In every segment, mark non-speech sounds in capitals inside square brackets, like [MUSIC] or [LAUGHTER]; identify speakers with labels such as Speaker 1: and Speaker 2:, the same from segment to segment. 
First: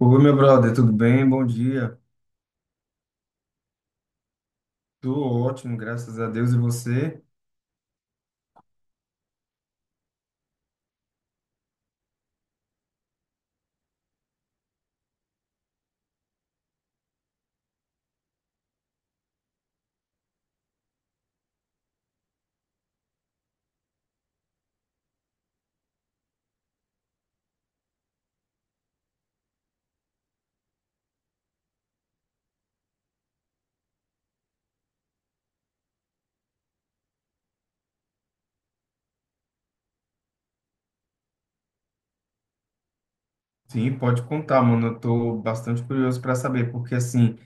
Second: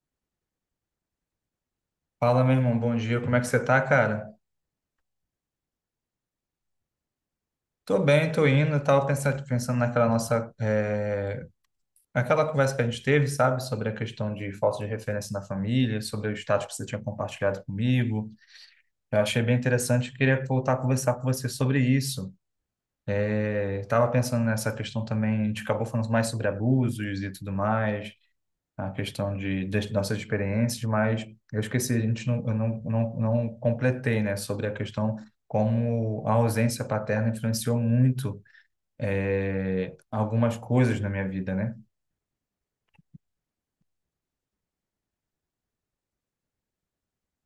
Speaker 1: Oi, meu brother, tudo bem? Bom dia.
Speaker 2: Fala, meu irmão, bom dia, como é que você tá, cara?
Speaker 1: Tô ótimo, graças a Deus. E você?
Speaker 2: Tô bem, tô indo, eu tava pensando, naquela nossa, aquela conversa que a gente teve, sabe, sobre a questão de falta de referência na família, sobre o status que você tinha compartilhado comigo, eu achei bem interessante, e queria voltar a conversar com você sobre isso. Eu tava pensando nessa questão também, a gente acabou falando mais sobre abusos e tudo mais, a questão das nossas experiências, mas eu esqueci, a gente não, não completei, né, sobre a questão como a ausência paterna influenciou muito algumas coisas na minha vida, né?
Speaker 1: Sim, pode contar, mano. Eu tô bastante curioso para saber, porque assim,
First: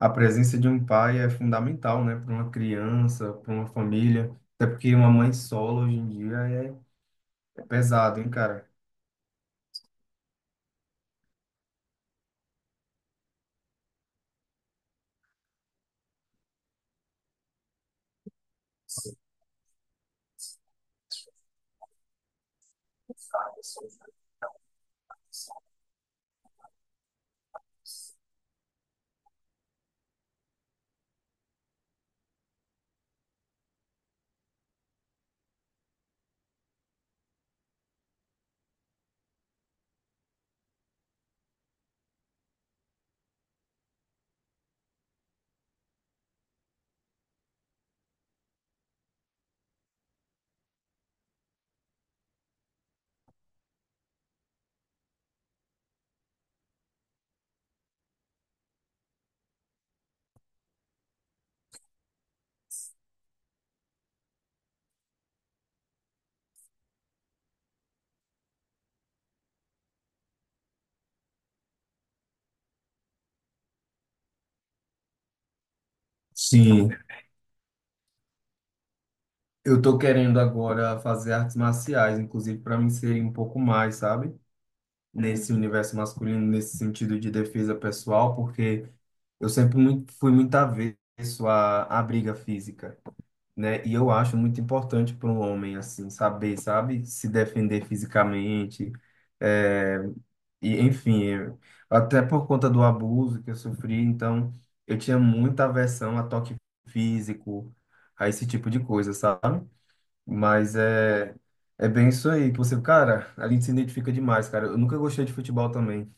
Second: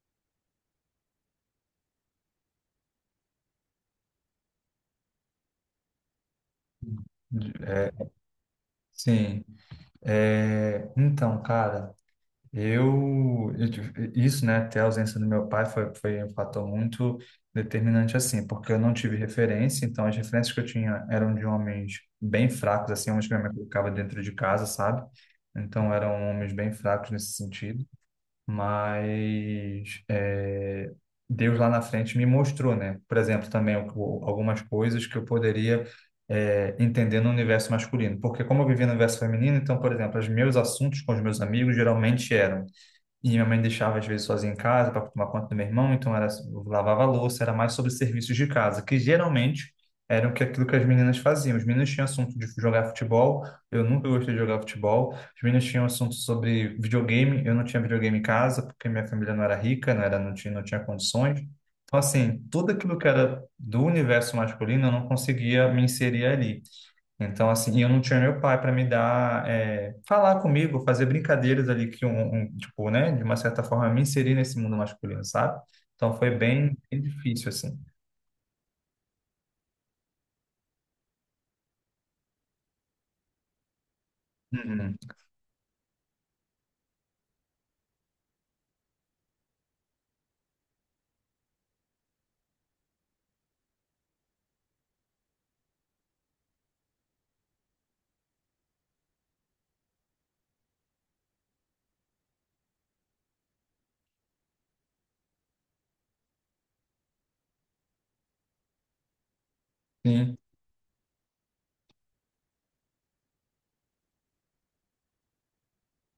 Speaker 1: a presença de um pai é fundamental, né, para uma criança, para uma família, até porque uma mãe solo hoje em dia é pesado, hein, cara?
Speaker 2: Sim. Então, cara. Eu isso, né, até a ausência do meu pai foi um fator muito determinante, assim, porque eu não tive referência, então as referências que eu tinha eram de homens bem fracos, assim, homens que minha mãe colocava dentro de casa, sabe? Então eram homens bem fracos nesse sentido, mas Deus lá na frente me mostrou, né? Por exemplo, também algumas coisas que eu poderia entender no universo masculino, porque como eu vivia no universo feminino, então, por exemplo, os meus assuntos com os meus amigos geralmente eram e minha mãe deixava às vezes sozinha em casa para tomar conta do meu irmão, então era eu lavava a louça, era mais sobre serviços de casa, que geralmente eram que aquilo que as meninas faziam. Os meninos tinham assunto de jogar futebol, eu nunca gostei de jogar futebol. Os meninos tinham assunto sobre videogame, eu não tinha videogame em casa porque minha família não era rica, não tinha condições. Então assim, tudo aquilo que era do universo masculino eu não conseguia me inserir ali. Então, assim, e eu não tinha meu pai para me dar, falar comigo, fazer brincadeiras ali que tipo, né, de uma certa forma me inserir nesse mundo masculino, sabe? Então foi
Speaker 1: Sim,
Speaker 2: bem difícil, assim.
Speaker 1: eu tô querendo agora fazer artes marciais, inclusive para me inserir um pouco mais, sabe?
Speaker 2: Uhum.
Speaker 1: Nesse universo masculino, nesse sentido de defesa pessoal, porque eu sempre muito, fui muito avesso à briga física, né? E eu acho muito importante para um homem, assim, saber, sabe, se defender fisicamente. É, e, enfim, eu- até por conta do abuso que eu sofri, então eu tinha muita aversão a toque físico, a esse tipo de coisa, sabe?
Speaker 2: Sim,
Speaker 1: Mas é, é bem isso aí, que você, cara, a gente se identifica demais, cara. Eu nunca gostei de futebol também.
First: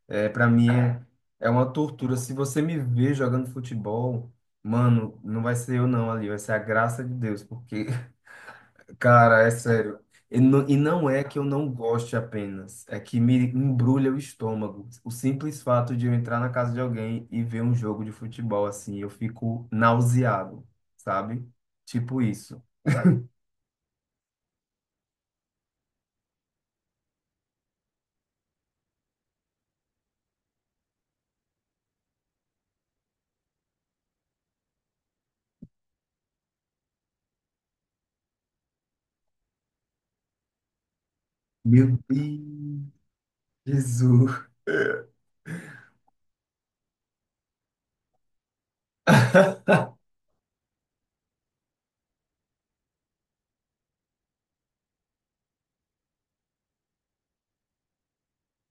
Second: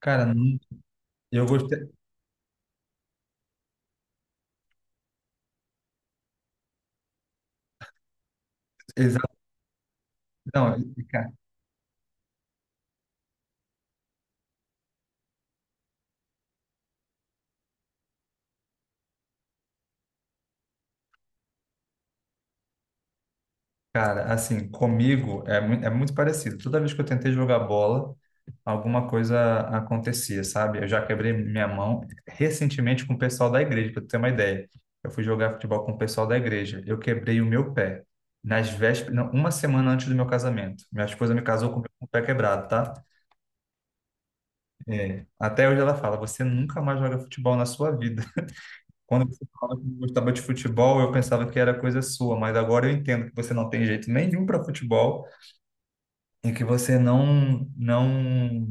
Speaker 2: cara,
Speaker 1: É, para mim é,
Speaker 2: eu
Speaker 1: é uma
Speaker 2: gostei,
Speaker 1: tortura. Se você me ver jogando futebol, mano, não vai ser eu não ali, vai ser a graça de Deus, porque, [LAUGHS]
Speaker 2: exato,
Speaker 1: cara, é sério.
Speaker 2: não.
Speaker 1: E não é que eu não goste apenas, é que me embrulha o estômago. O simples fato de eu entrar na casa de alguém e ver um jogo de futebol assim, eu fico nauseado, sabe? Tipo isso.
Speaker 2: Cara, assim, comigo é, é muito parecido. Toda vez que eu tentei jogar bola, alguma coisa acontecia, sabe? Eu já quebrei minha mão recentemente com o pessoal da igreja, para tu ter uma ideia. Eu fui jogar futebol com o pessoal da igreja. Eu quebrei o meu pé nas vésperas, não, uma semana antes do meu casamento. Minha esposa me casou com
Speaker 1: Meu
Speaker 2: o pé quebrado,
Speaker 1: Deus,
Speaker 2: tá?
Speaker 1: Jesus.
Speaker 2: É. Até hoje ela fala: você nunca mais joga futebol na sua vida. [LAUGHS] Quando você
Speaker 1: [LAUGHS]
Speaker 2: falava que gostava de futebol, eu pensava que era coisa sua, mas agora eu entendo que você não tem jeito nenhum para futebol. E que você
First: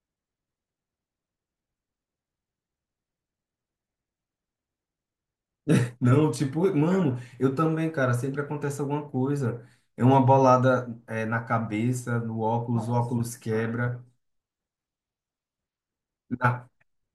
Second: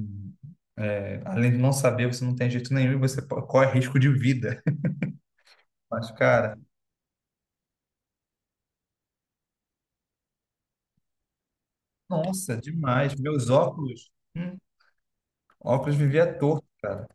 Speaker 2: é, além de não saber, você não tem jeito nenhum e você corre risco de vida. [LAUGHS] Mas,
Speaker 1: Não,
Speaker 2: cara,
Speaker 1: tipo, mano, eu também, cara, sempre acontece alguma coisa. É uma bolada, é, na cabeça, no
Speaker 2: nossa,
Speaker 1: óculos, o nossa,
Speaker 2: demais.
Speaker 1: óculos
Speaker 2: Meus
Speaker 1: quebra,
Speaker 2: óculos, óculos vivia torto,
Speaker 1: na
Speaker 2: cara.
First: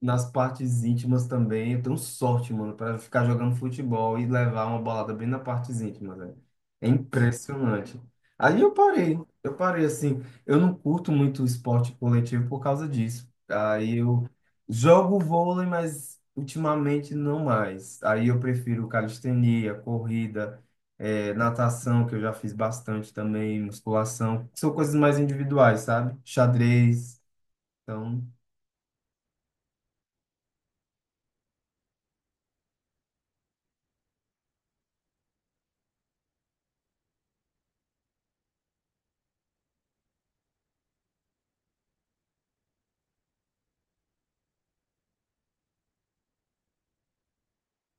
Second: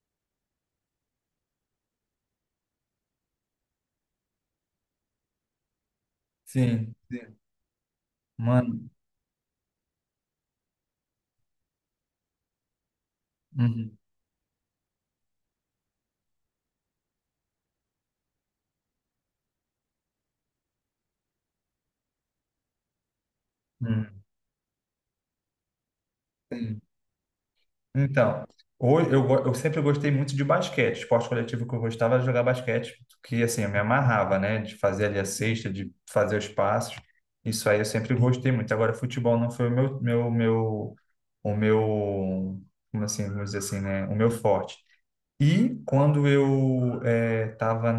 Speaker 1: nas partes íntimas também, eu tenho sorte, mano, para ficar jogando futebol e levar uma bolada bem na partes íntimas, velho. É
Speaker 2: Sim, sim.
Speaker 1: impressionante. Aí
Speaker 2: Mano,
Speaker 1: eu parei assim. Eu não curto muito esporte coletivo por causa disso.
Speaker 2: uhum,
Speaker 1: Aí eu jogo vôlei, mas ultimamente não mais. Aí eu prefiro calistenia, corrida, natação, que eu já fiz bastante também,
Speaker 2: uhum.
Speaker 1: musculação. São coisas mais individuais, sabe? Xadrez, então,
Speaker 2: Então, eu sempre gostei muito de basquete. Esporte coletivo que eu gostava era jogar basquete, que assim, eu me amarrava, né? De fazer ali a cesta, de fazer os passos. Isso aí eu sempre gostei muito. Agora, futebol não foi o meu, como assim, vamos dizer assim, né? O meu forte. E quando eu estava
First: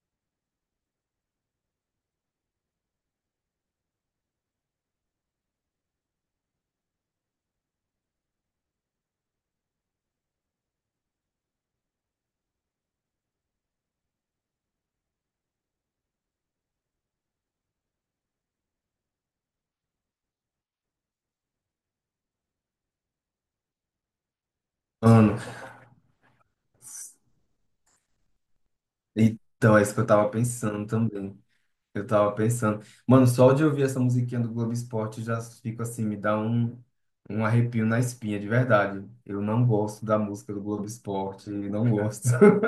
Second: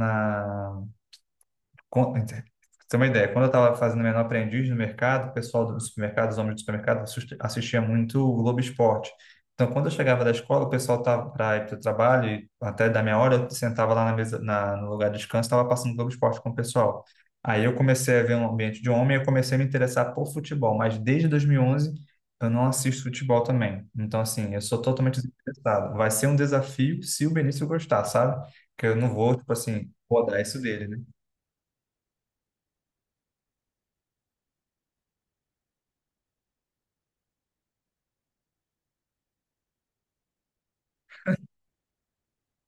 Speaker 2: Você tem uma ideia, quando eu estava fazendo menor aprendiz no mercado, o pessoal do supermercado, os homens do supermercado, assistia muito o Globo Esporte. Então, quando eu chegava da escola, o pessoal estava para ir para o trabalho, e até da minha hora, eu sentava lá na mesa, no lugar de descanso, estava passando Globo Esporte com o pessoal. Aí eu comecei a ver um ambiente de homem, eu comecei a me interessar por futebol, mas desde 2011 eu não assisto futebol também. Então, assim, eu sou totalmente
Speaker 1: ano.
Speaker 2: desinteressado. Vai ser um desafio se o Benício gostar, sabe? Que eu não vou, tipo
Speaker 1: Então, é
Speaker 2: assim,
Speaker 1: isso que eu tava
Speaker 2: rodar isso
Speaker 1: pensando
Speaker 2: dele, né?
Speaker 1: também. Eu tava pensando. Mano, só de ouvir essa musiquinha do Globo Esporte já fico assim, me dá um arrepio na espinha, de verdade. Eu não gosto da música do Globo Esporte, não gosto. [LAUGHS]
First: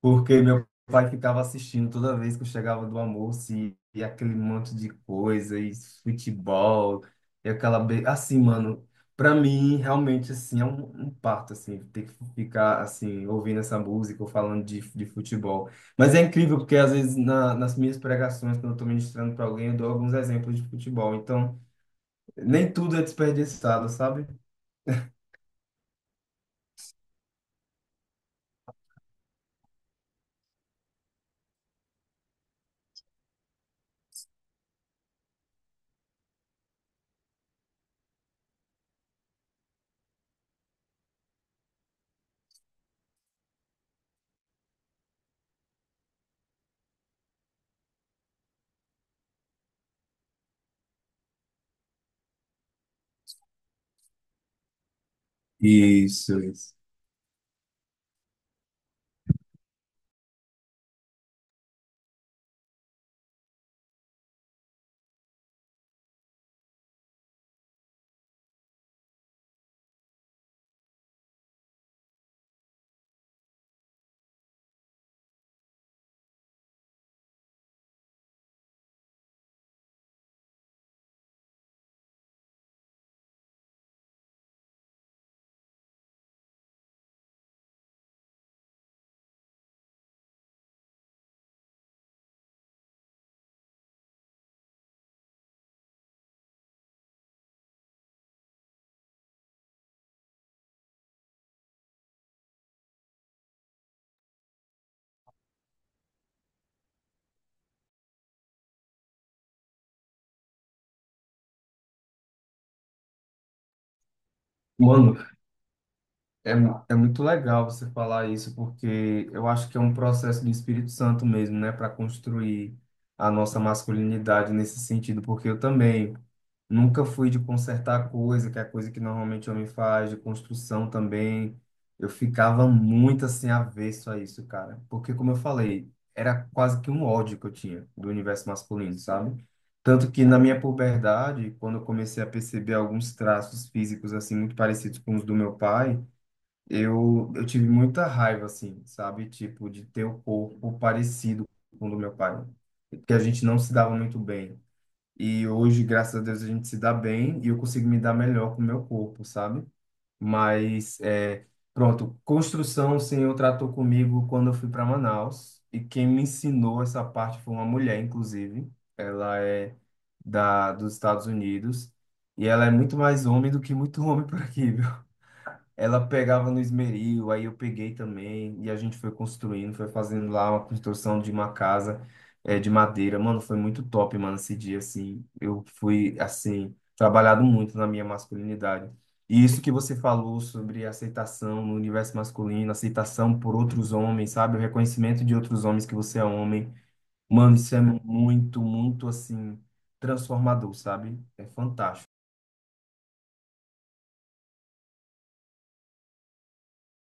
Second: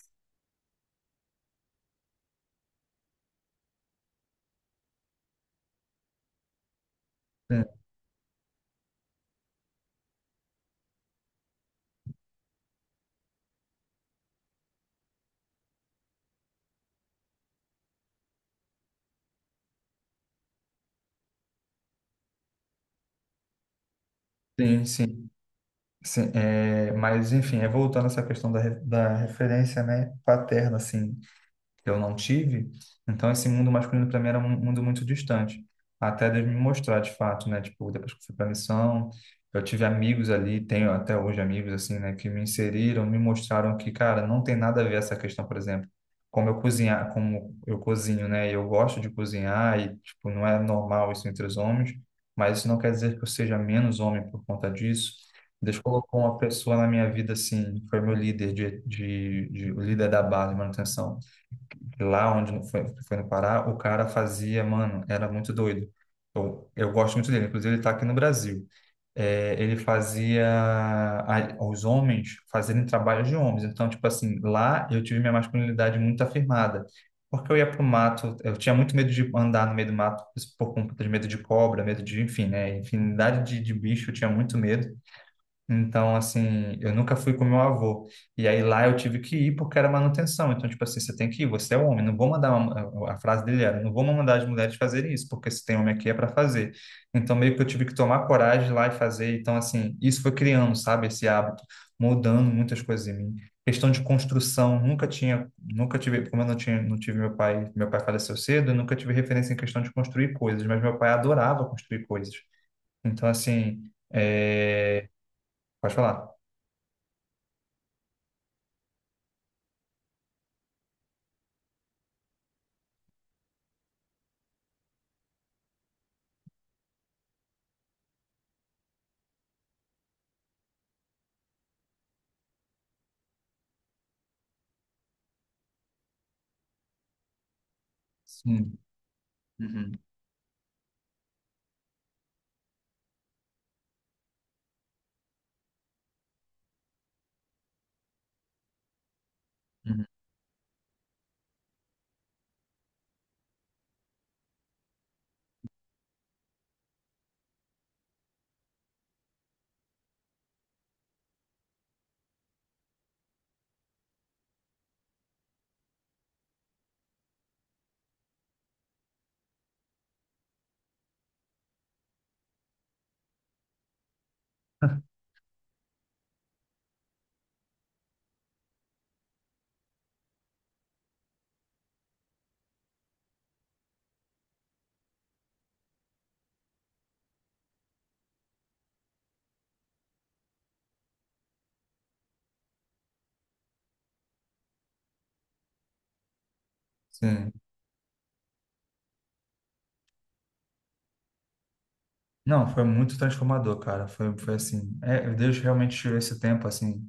Speaker 1: Porque meu pai ficava assistindo toda vez que eu chegava do almoço e aquele monte de coisa, e futebol, e aquela. Assim, mano, pra mim, realmente, assim, é um parto, assim, ter que ficar, assim, ouvindo essa música ou falando de futebol. Mas é incrível, porque às vezes nas minhas pregações, quando eu tô ministrando pra alguém, eu dou alguns exemplos de futebol. Então, nem tudo é desperdiçado, sabe?
Speaker 2: Sim, sim, sim. É, mas enfim, é voltando a essa questão da referência, né, paterna, assim, que eu não tive. Então, esse mundo masculino para mim era um mundo muito distante. Até Deus me mostrar, de fato, né? Tipo, depois que eu fui para a missão, eu tive amigos ali, tenho até hoje amigos, assim, né? Que me inseriram, me mostraram que, cara, não tem nada a ver essa questão, por exemplo. Como eu cozinhar, como eu cozinho, né? Eu gosto de cozinhar e, tipo, não é normal isso entre os homens, mas isso não quer dizer que eu seja menos homem por conta disso. Deus colocou uma
Speaker 1: Isso, isso.
Speaker 2: pessoa na minha vida, assim, foi meu líder de o líder da base, de manutenção lá onde foi no Pará, o cara fazia, mano, era muito doido. Eu gosto muito dele, inclusive ele tá aqui no Brasil. É, ele fazia os homens fazerem trabalho de homens. Então, tipo assim, lá eu tive minha masculinidade muito afirmada. Porque eu ia pro mato, eu tinha muito medo de andar no meio do mato por conta de medo de cobra, medo de, enfim, né? Infinidade de bicho, eu tinha muito medo. Então, assim, eu nunca fui com meu avô. E aí lá eu tive que ir porque era manutenção. Então, tipo assim, você tem que ir, você é homem, não vou mandar uma- a frase dele era, não vou mandar as mulheres fazerem isso, porque se tem homem aqui é para fazer. Então, meio que eu tive que tomar coragem lá e fazer. Então, assim, isso foi criando, sabe, esse hábito, mudando muitas coisas em mim. Questão de construção, nunca tive, como eu não tinha, não tive meu pai faleceu cedo, eu nunca tive referência em questão de construir coisas, mas meu pai adorava construir coisas. Então, assim, é...
Speaker 1: Mano,
Speaker 2: pode falar.
Speaker 1: É muito legal você falar isso, porque eu acho que é um processo do Espírito Santo mesmo, né, para construir a nossa masculinidade nesse sentido, porque eu também nunca fui de consertar coisa, que é a coisa que normalmente o homem faz, de construção também. Eu ficava muito assim avesso a isso, cara, porque como eu falei, era quase que um ódio que eu tinha do universo
Speaker 2: Sim,
Speaker 1: masculino, sabe?
Speaker 2: uhum,
Speaker 1: Tanto que na minha puberdade, quando eu comecei a perceber alguns traços físicos assim muito parecidos com os do meu pai, eu tive muita raiva, assim, sabe? Tipo, de ter
Speaker 2: uhum,
Speaker 1: o corpo parecido com o do meu pai. Porque a gente não se dava muito bem. E hoje, graças a Deus, a gente se dá bem e eu consigo me dar melhor com o meu corpo, sabe? Mas, é, pronto, construção o Senhor tratou comigo quando eu fui para Manaus. E quem me ensinou essa parte foi uma mulher, inclusive. Ela é dos Estados Unidos. E ela é muito mais homem do que muito homem por aqui, ela pegava no esmeril, aí eu peguei também, e a gente foi construindo, foi fazendo lá uma construção de uma casa de madeira. Mano, foi muito top, mano, esse dia, assim. Eu fui, assim, trabalhado muito na minha masculinidade. E isso que você falou sobre aceitação no universo masculino, aceitação por outros homens, sabe? O reconhecimento de outros homens que você é homem.
Speaker 2: sim.
Speaker 1: Mano, isso é muito, muito, assim, transformador, sabe? É fantástico.
Speaker 2: Não, foi muito transformador, cara. Foi assim. É, Deus realmente tirou esse tempo, assim,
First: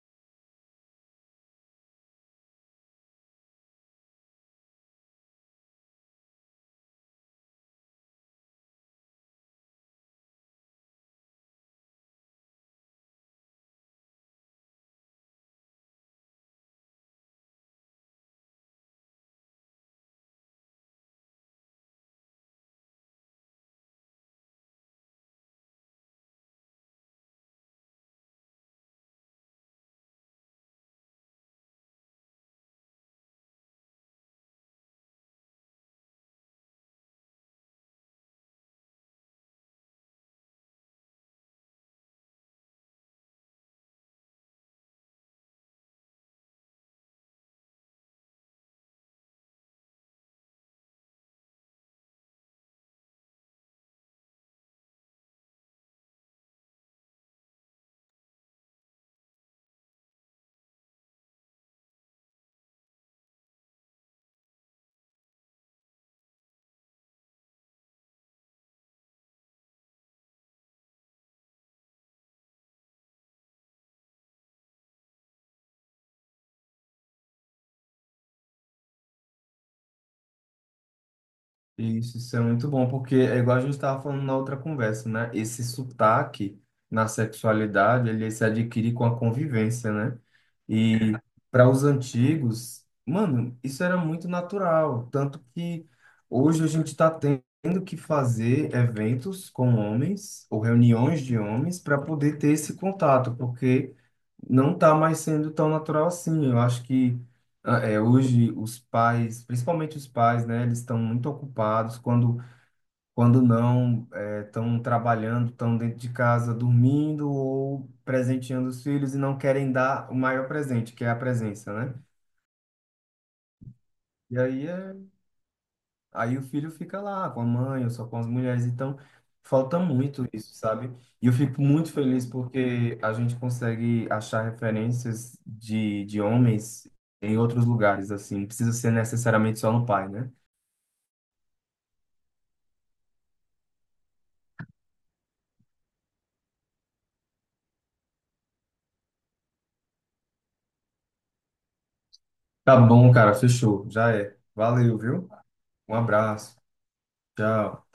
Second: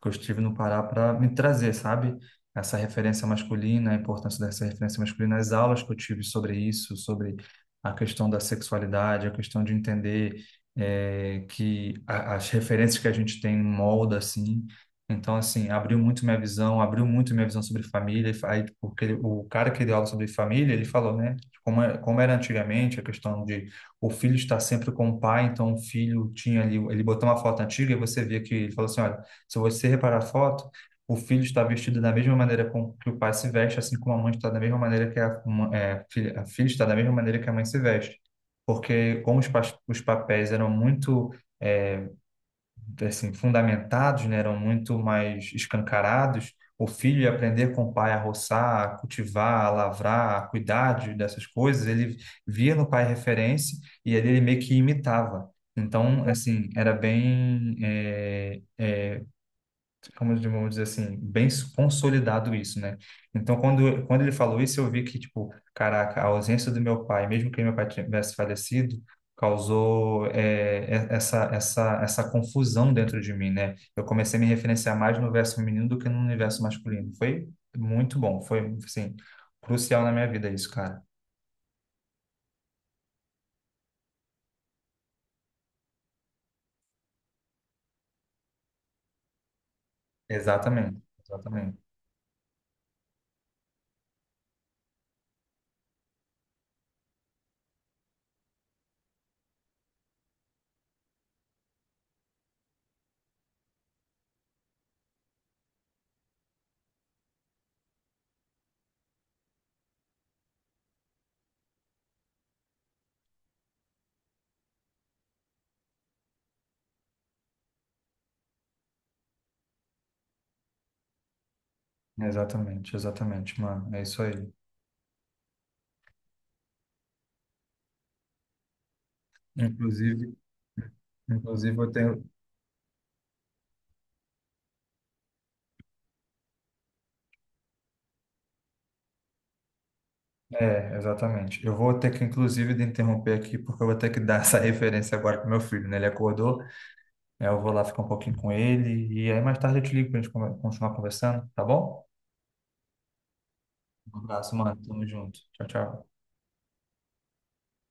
Speaker 2: que eu estive no Pará para me trazer, sabe? Essa referência masculina, a importância dessa referência masculina, as aulas que eu tive sobre isso, sobre a questão da sexualidade, a questão de entender que as referências que a gente tem molda, assim. Então, assim, abriu muito minha visão, abriu muito minha visão sobre família. Aí, porque o cara que deu aula sobre família, ele falou, né, como, como era antigamente, a questão de o filho estar sempre com o pai, então o filho tinha ali, ele botou uma foto antiga e você via que ele falou assim, olha, se você reparar a foto, o filho está vestido da mesma maneira com que o pai se veste, assim como a mãe está da mesma maneira que é, filha, a filha está da mesma maneira que a mãe se veste. Porque como os papéis eram muito é, assim, fundamentados, né, eram muito mais escancarados, o filho ia aprender com o pai a roçar, a cultivar, a lavrar, a cuidar dessas coisas, ele via no pai referência e ali ele meio que imitava. Então, assim, era bem como vamos dizer assim, bem consolidado isso, né? Então, quando ele falou isso, eu vi que, tipo, caraca, a ausência do meu pai, mesmo que meu pai tivesse falecido, causou essa confusão dentro de mim, né? Eu comecei a me referenciar mais no universo feminino do que no universo masculino. Foi muito bom, foi, assim, crucial na minha vida isso, cara.
Speaker 1: Isso é muito bom, porque é igual a gente estava falando na outra conversa, né? Esse sotaque na sexualidade, ele se adquire com a convivência, né?
Speaker 2: Exatamente,
Speaker 1: E para
Speaker 2: exatamente,
Speaker 1: os antigos, mano, isso era muito natural, tanto que hoje a gente está tendo que fazer eventos com homens ou reuniões de homens para poder ter esse contato, porque não está mais sendo tão natural assim. Eu acho que é, hoje os pais, principalmente os pais, né, eles estão muito ocupados quando não estão trabalhando, estão dentro de casa dormindo ou presenteando os filhos e não querem dar o maior presente, que é a presença, né?
Speaker 2: exatamente, exatamente, mano. É isso
Speaker 1: E
Speaker 2: aí.
Speaker 1: aí, é, aí o filho fica lá com a mãe ou só com as mulheres, então falta muito
Speaker 2: Inclusive,
Speaker 1: isso, sabe? E eu fico
Speaker 2: eu
Speaker 1: muito
Speaker 2: tenho,
Speaker 1: feliz porque a gente consegue achar referências de homens em outros lugares, assim, não precisa ser necessariamente só no pai, né?
Speaker 2: é, exatamente. Eu vou ter que, inclusive, de interromper aqui, porque eu vou ter que dar essa [LAUGHS] referência agora para meu filho, né? Ele acordou, aí eu vou lá ficar um pouquinho com ele, e aí mais tarde eu te ligo para a gente continuar conversando, tá bom?
Speaker 1: Tá bom, cara, fechou. Já
Speaker 2: Um
Speaker 1: é.
Speaker 2: abraço, mano.
Speaker 1: Valeu,
Speaker 2: Tamo
Speaker 1: viu?
Speaker 2: junto. Tchau,
Speaker 1: Um
Speaker 2: tchau.
Speaker 1: abraço. Tchau.